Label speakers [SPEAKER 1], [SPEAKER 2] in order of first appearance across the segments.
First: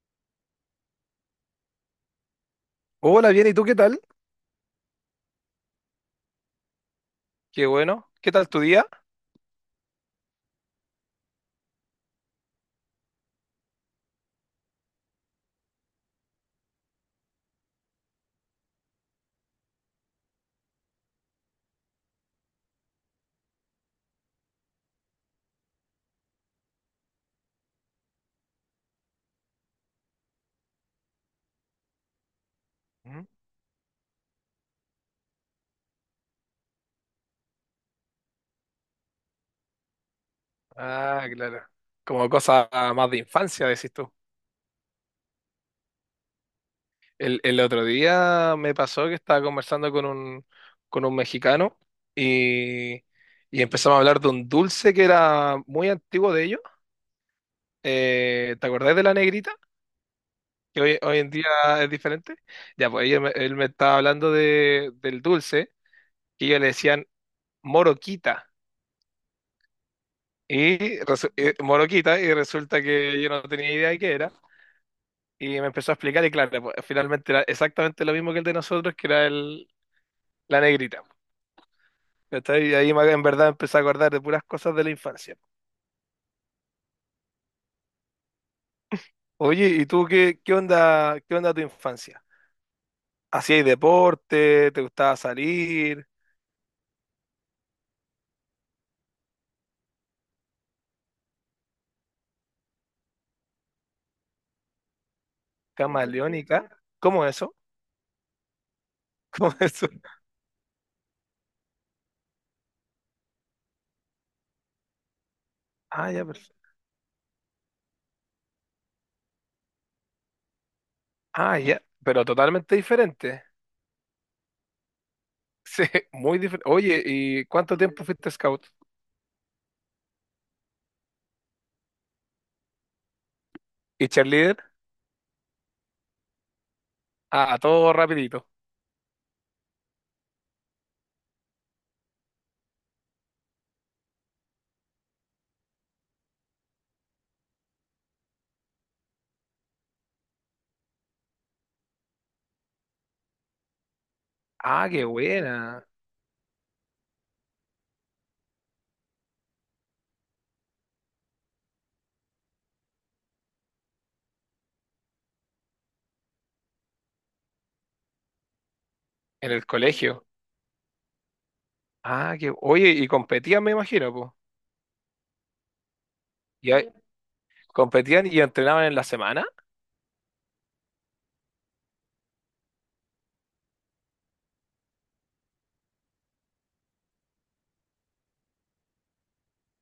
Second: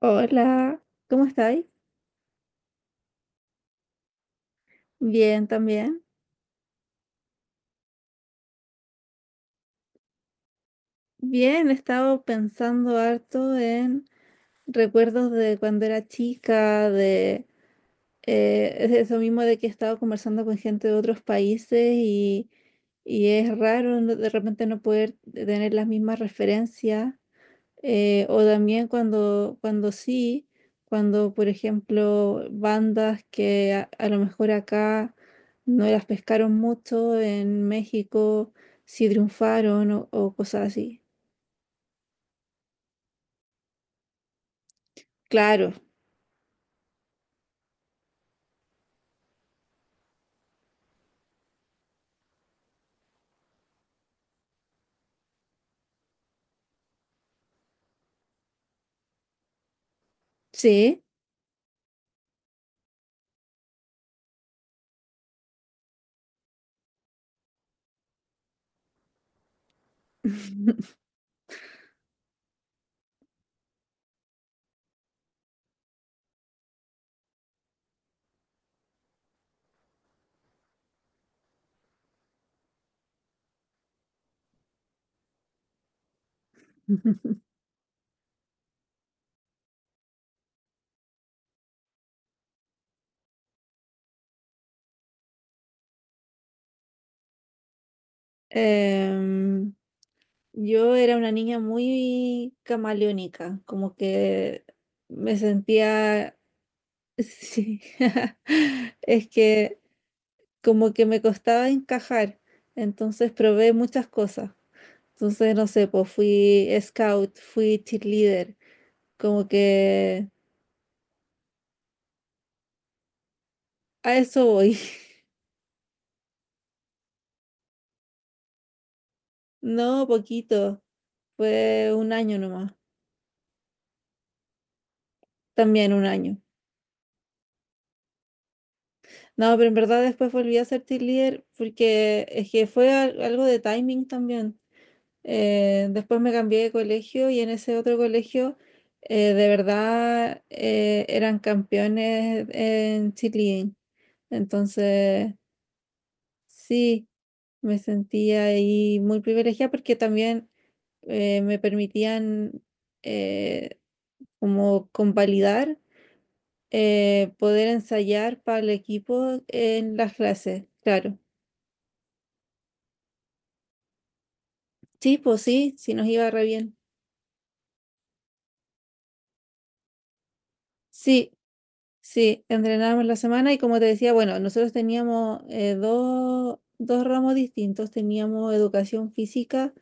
[SPEAKER 1] Hola, ¿cómo estáis?
[SPEAKER 2] Hola, bien, ¿y tú qué tal?
[SPEAKER 1] Bien, también.
[SPEAKER 2] Qué bueno. ¿Qué tal tu día?
[SPEAKER 1] Bien, he estado pensando harto en recuerdos de cuando era chica, de es eso mismo de que he estado conversando con gente de otros países y es raro de repente no poder tener las mismas referencias. O también cuando sí, cuando por ejemplo
[SPEAKER 2] ¿Mm?
[SPEAKER 1] bandas que a lo mejor acá no las pescaron mucho, en México sí triunfaron o cosas así.
[SPEAKER 2] Ah, claro. Como cosa más de infancia, decís tú.
[SPEAKER 1] Claro,
[SPEAKER 2] El otro día me pasó que estaba conversando con un mexicano y, y empezamos a hablar de un dulce que era muy antiguo de ellos. ¿Te acordás de la negrita? Que hoy,
[SPEAKER 1] sí.
[SPEAKER 2] hoy en día es diferente. Ya, pues él me estaba hablando del dulce que ellos le decían moroquita. Y, moroquita, y resulta que yo no tenía idea de qué era. Y me empezó a explicar y claro, pues, finalmente era exactamente lo mismo que el de nosotros, que era la negrita. ¿Cachai? Y en verdad empecé a acordar de puras cosas de la infancia. Oye, ¿y tú qué onda tu infancia? ¿Hacías deporte? ¿Te gustaba salir?
[SPEAKER 1] Em, yo era una niña muy camaleónica, como que me sentía,
[SPEAKER 2] ¿Camaleónica? ¿Cómo eso?
[SPEAKER 1] sí, es
[SPEAKER 2] ¿Cómo
[SPEAKER 1] que,
[SPEAKER 2] eso?
[SPEAKER 1] como que me costaba encajar, entonces probé muchas cosas. Entonces, no sé,
[SPEAKER 2] Ah,
[SPEAKER 1] pues
[SPEAKER 2] ya,
[SPEAKER 1] fui
[SPEAKER 2] perfecto.
[SPEAKER 1] scout, fui cheerleader, como que
[SPEAKER 2] Ah, ya, pero totalmente diferente.
[SPEAKER 1] a eso voy.
[SPEAKER 2] Sí, muy diferente. Oye, ¿y cuánto tiempo fuiste scout?
[SPEAKER 1] No, poquito, fue un año nomás,
[SPEAKER 2] ¿Y cheerleader?
[SPEAKER 1] también un año.
[SPEAKER 2] Ah, todo rapidito.
[SPEAKER 1] No, pero en verdad después volví a ser cheerleader porque es que fue algo de timing también. Después me cambié de colegio y en ese otro colegio de verdad eran campeones en Chile.
[SPEAKER 2] Ah, qué
[SPEAKER 1] Entonces,
[SPEAKER 2] buena.
[SPEAKER 1] sí, me sentía ahí muy privilegiada porque también me permitían eh, como convalidar, poder ensayar para el equipo
[SPEAKER 2] En el
[SPEAKER 1] en las
[SPEAKER 2] colegio.
[SPEAKER 1] clases, claro.
[SPEAKER 2] Ah, que, oye, y competían, me imagino, pues.
[SPEAKER 1] Sí, pues sí, sí nos iba re bien.
[SPEAKER 2] Ya, sí, competían y entrenaban en la semana,
[SPEAKER 1] Sí, sí, entrenábamos la semana y como te decía, bueno, nosotros teníamos dos ramos distintos, teníamos educación física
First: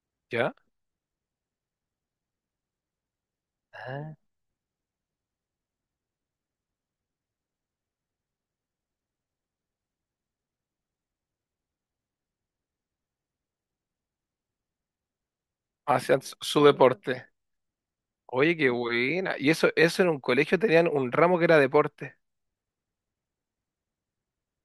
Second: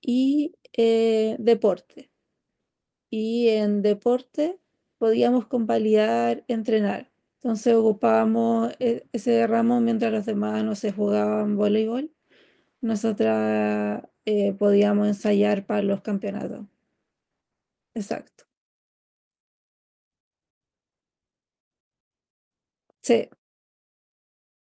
[SPEAKER 1] y
[SPEAKER 2] ¿ya?
[SPEAKER 1] deporte. Y en
[SPEAKER 2] Ah,
[SPEAKER 1] deporte podíamos convalidar, entrenar. Entonces ocupábamos ese ramo mientras los demás no se jugaban voleibol. Nosotras podíamos ensayar para los
[SPEAKER 2] hacían su sí,
[SPEAKER 1] campeonatos.
[SPEAKER 2] deporte.
[SPEAKER 1] Exacto.
[SPEAKER 2] Oye, qué buena. Y eso en un colegio tenían un ramo que era deporte.
[SPEAKER 1] Sí,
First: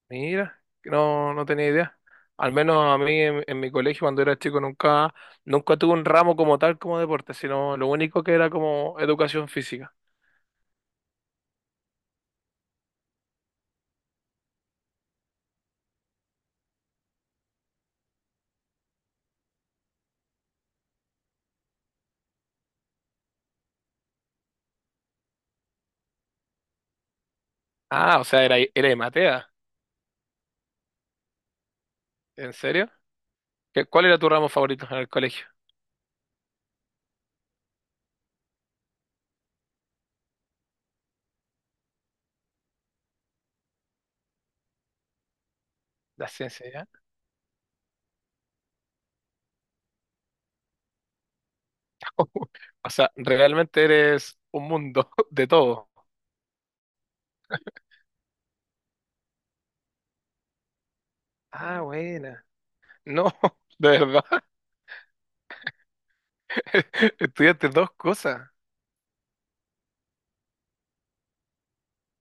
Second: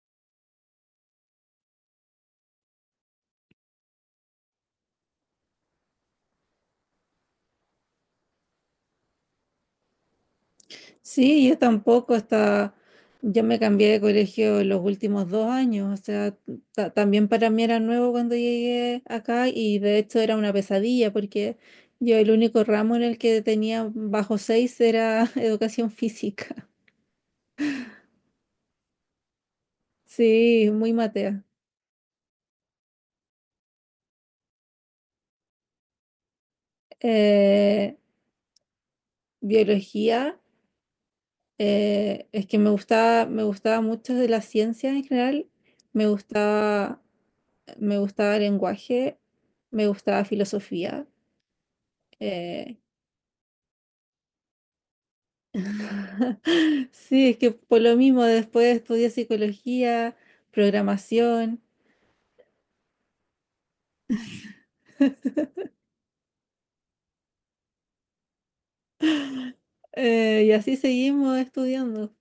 [SPEAKER 2] Mira, no, no tenía idea. Al menos a mí en mi colegio cuando era chico nunca tuve un ramo como tal como deporte, sino lo único que era como educación física.
[SPEAKER 1] sí, yo tampoco, hasta yo me cambié de colegio los últimos dos años, o sea, también para mí era nuevo cuando llegué acá y de hecho era una pesadilla porque yo el único ramo en el que tenía bajo seis era educación física.
[SPEAKER 2] Ah, o sea, era de Matea.
[SPEAKER 1] Sí, muy matea.
[SPEAKER 2] ¿En serio? Cuál era tu ramo favorito en el colegio?
[SPEAKER 1] Eh, Biología, es que me gustaba, me gustaba, mucho de la ciencia en general, me
[SPEAKER 2] La ciencia, ¿ya?
[SPEAKER 1] gustaba, me gustaba lenguaje, me gustaba filosofía. Eh,
[SPEAKER 2] O sea, realmente eres un mundo de todo.
[SPEAKER 1] sí, es que por lo mismo después estudié psicología, programación,
[SPEAKER 2] Ah, bueno. No, de verdad. Estudiaste dos cosas.
[SPEAKER 1] y así seguimos estudiando.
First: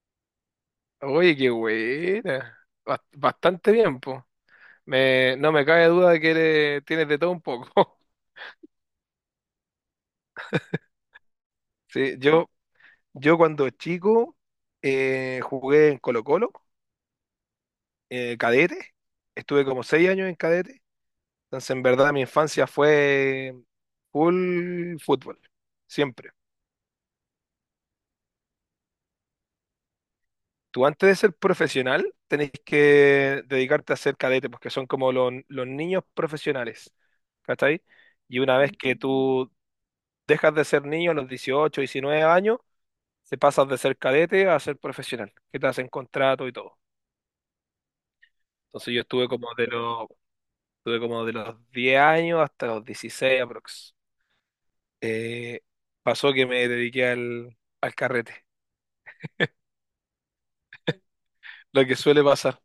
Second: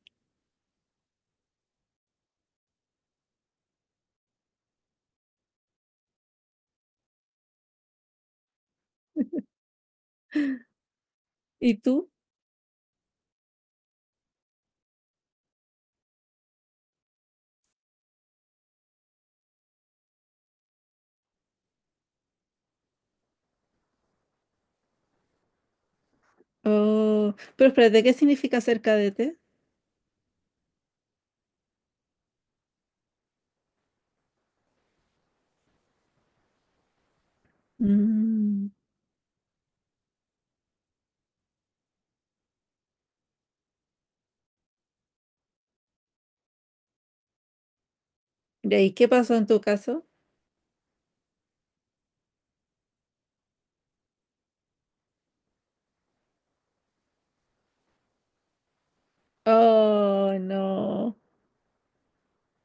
[SPEAKER 2] Oye, qué buena. Bastante bien, po. No me cabe duda de que tienes de todo un poco.
[SPEAKER 1] ¿Y tú?
[SPEAKER 2] Sí, yo cuando chico jugué en Colo-Colo, cadete. Estuve como 6 años en cadete. Entonces, en verdad, mi infancia fue full fútbol. Siempre.
[SPEAKER 1] Oh, pero espérate, ¿qué significa ser cadete?
[SPEAKER 2] Tú antes de ser profesional tenés que dedicarte a ser cadete, porque son como los niños profesionales, ¿cachai? Y una
[SPEAKER 1] Mm,
[SPEAKER 2] vez que tú dejas de ser niño a los 18, 19 años, te pasas de ser cadete a ser profesional, que te hacen contrato y todo.
[SPEAKER 1] ya, ¿y ahí
[SPEAKER 2] Entonces yo
[SPEAKER 1] qué pasó en tu caso?
[SPEAKER 2] estuve como de los 10 años hasta los 16 aprox. Eh, Pasó que me dediqué al carrete.
[SPEAKER 1] Oh, no.
[SPEAKER 2] Lo que suele pasar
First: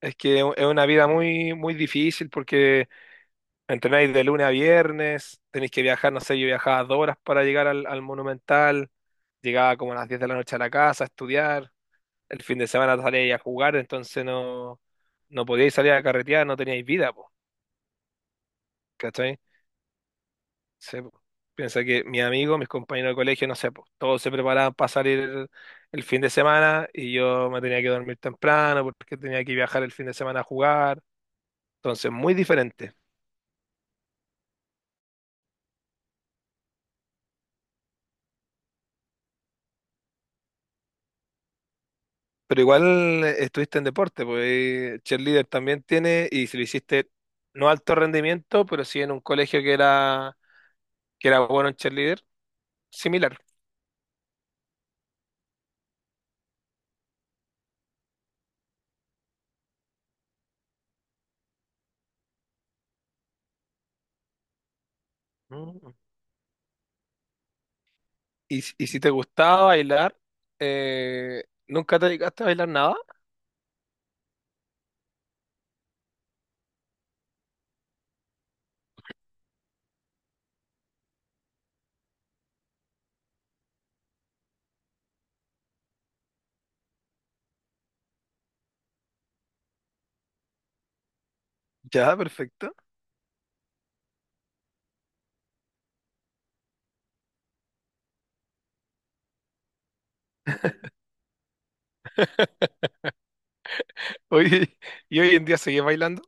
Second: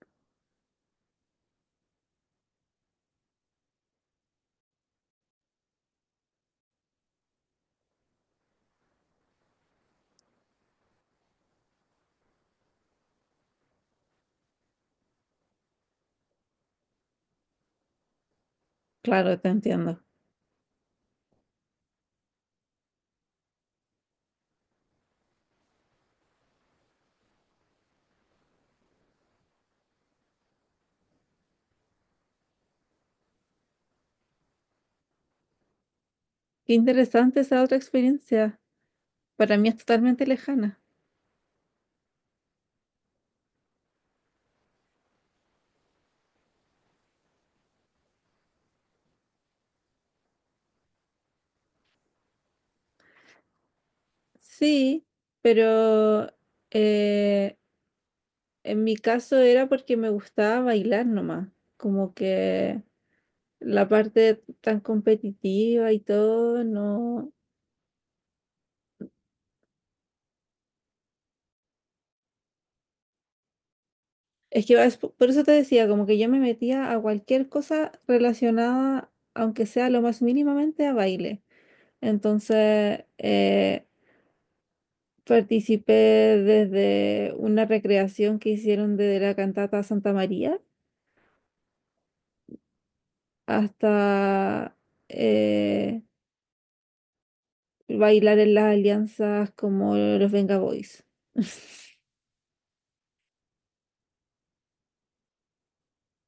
[SPEAKER 2] es que es una vida muy, muy difícil porque entrenáis de lunes a viernes, tenéis que viajar, no sé, yo viajaba 2 horas para llegar al Monumental, llegaba como a las 10 de la noche a la casa a estudiar, el fin de semana salíais a jugar, entonces no podíais salir a carretear, no teníais vida, po,
[SPEAKER 1] Claro,
[SPEAKER 2] ¿cachai?
[SPEAKER 1] te entiendo.
[SPEAKER 2] Sí, po. Piensa que mis amigos, mis compañeros de colegio, no sé, po, todos se preparaban para salir el fin de semana y yo me tenía que dormir temprano porque tenía que viajar el fin de semana a jugar, entonces muy diferente.
[SPEAKER 1] Qué interesante esa otra experiencia. Para mí es totalmente lejana.
[SPEAKER 2] Pero igual estuviste en deporte, pues cheerleader también tiene, y si lo hiciste no alto rendimiento, pero sí en un colegio que era bueno en cheerleader, similar.
[SPEAKER 1] Sí, pero eh, en mi caso era porque me gustaba bailar nomás, como que la parte tan competitiva
[SPEAKER 2] Mm.
[SPEAKER 1] y todo, no.
[SPEAKER 2] Y, si te gustaba bailar, ¿nunca te dedicaste a bailar nada?
[SPEAKER 1] Es que es por eso te decía, como que yo me metía a cualquier cosa relacionada, aunque sea lo más mínimamente, a baile. Entonces, participé desde una recreación que hicieron de la cantata Santa María
[SPEAKER 2] Ya, perfecto.
[SPEAKER 1] hasta eh, bailar en las alianzas como los Venga Boys.
[SPEAKER 2] Oye, ¿y hoy en día seguís bailando?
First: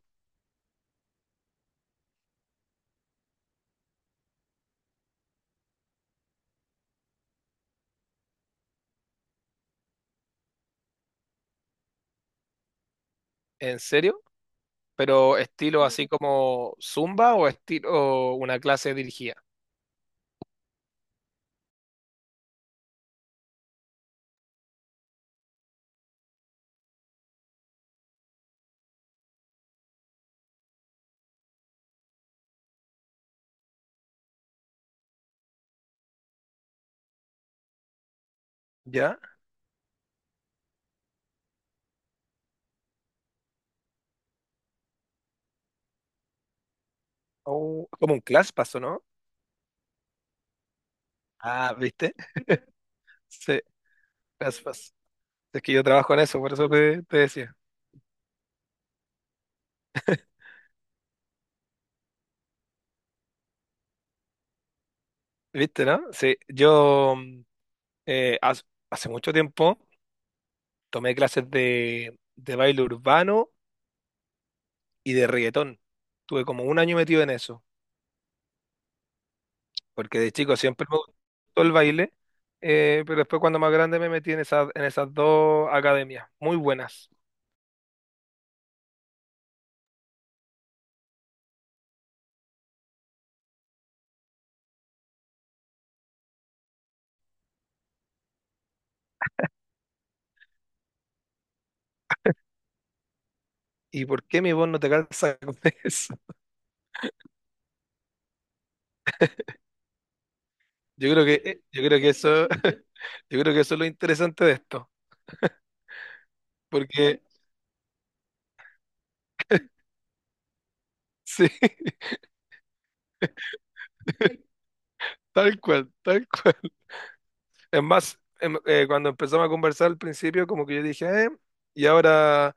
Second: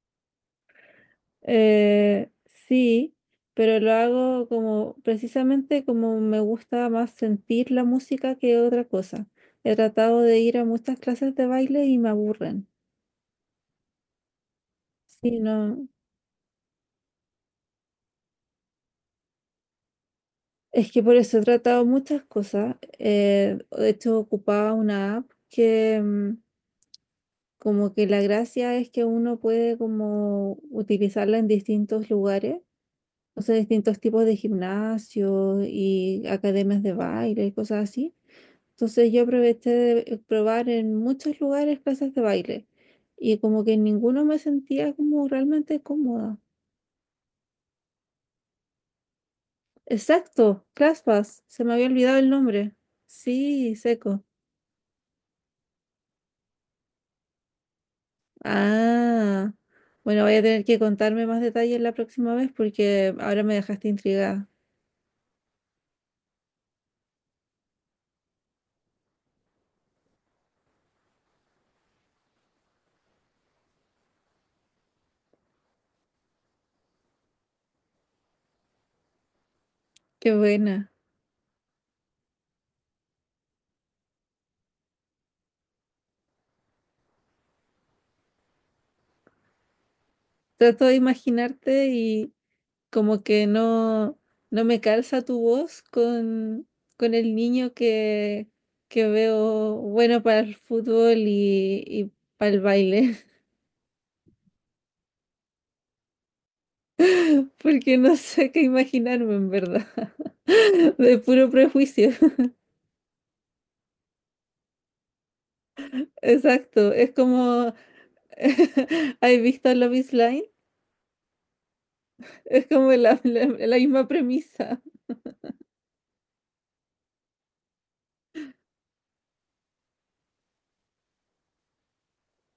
[SPEAKER 1] Sí, pero lo hago como precisamente como me gusta más sentir la música que otra cosa. He tratado de ir a muchas clases de baile y me aburren.
[SPEAKER 2] ¿En serio? ¿Pero
[SPEAKER 1] Sí,
[SPEAKER 2] estilo
[SPEAKER 1] no.
[SPEAKER 2] así como Zumba o estilo una clase dirigida?
[SPEAKER 1] Es que por eso he tratado muchas cosas. De hecho, ocupaba una app que como que la gracia es que uno puede como utilizarla en distintos lugares. O sea, distintos tipos de gimnasio y academias de baile y cosas así. Entonces
[SPEAKER 2] ¿Ya?
[SPEAKER 1] yo aproveché de probar en muchos lugares clases de baile y como que en ninguno me sentía como realmente cómoda.
[SPEAKER 2] O como un class paso, ¿no?
[SPEAKER 1] Exacto, ClassPass, se me
[SPEAKER 2] Ah,
[SPEAKER 1] había
[SPEAKER 2] ¿viste?
[SPEAKER 1] olvidado el nombre.
[SPEAKER 2] Sí,
[SPEAKER 1] Sí, seco.
[SPEAKER 2] class pass. Es que yo trabajo en eso, por eso te decía.
[SPEAKER 1] Ah, bueno, voy a tener que contarme más detalles la próxima vez porque ahora me dejaste intrigada.
[SPEAKER 2] ¿Viste, no? Sí, yo eh, haz- hace mucho tiempo tomé clases de baile urbano y de reggaetón. Tuve como un año metido en eso, porque
[SPEAKER 1] Qué
[SPEAKER 2] de chico siempre
[SPEAKER 1] buena.
[SPEAKER 2] me gustó el baile, pero después cuando más grande me metí en esas dos academias, muy buenas.
[SPEAKER 1] Trato de imaginarte y como que no, no me calza tu voz con el niño que veo bueno para el fútbol y para el baile,
[SPEAKER 2] ¿Y por qué mi voz no te calza con eso?
[SPEAKER 1] porque no sé qué imaginarme en verdad, de puro
[SPEAKER 2] Yo creo que
[SPEAKER 1] prejuicio.
[SPEAKER 2] eso, Yo creo que eso es lo interesante de esto,
[SPEAKER 1] Exacto, es
[SPEAKER 2] porque
[SPEAKER 1] como, ¿has visto Love is Blind?
[SPEAKER 2] sí,
[SPEAKER 1] Es como la misma premisa.
[SPEAKER 2] tal cual, tal cual. Es más, cuando empezamos a conversar al principio, como que yo dije, y ahora,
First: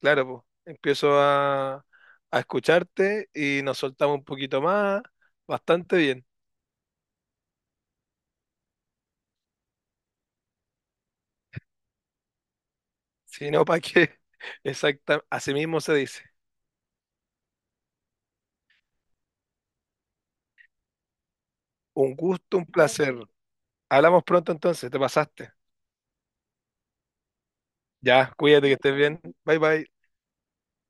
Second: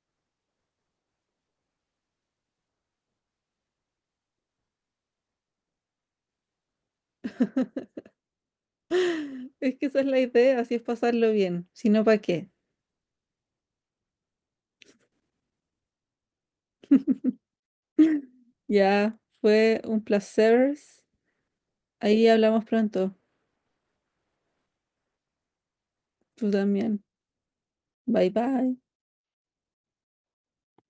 [SPEAKER 2] claro, pues, empiezo a escucharte y nos soltamos un poquito más, bastante bien.
[SPEAKER 1] Es que esa es la idea, así es pasarlo bien, si no, ¿para qué?
[SPEAKER 2] Si no, ¿para qué? Exacta, así mismo se dice.
[SPEAKER 1] Ya fue un placer.
[SPEAKER 2] Un
[SPEAKER 1] Ahí
[SPEAKER 2] gusto,
[SPEAKER 1] hablamos
[SPEAKER 2] un
[SPEAKER 1] pronto.
[SPEAKER 2] placer. Hablamos pronto entonces, te pasaste.
[SPEAKER 1] Tú también. Bye
[SPEAKER 2] Ya, cuídate que
[SPEAKER 1] bye.
[SPEAKER 2] estés bien. Bye bye.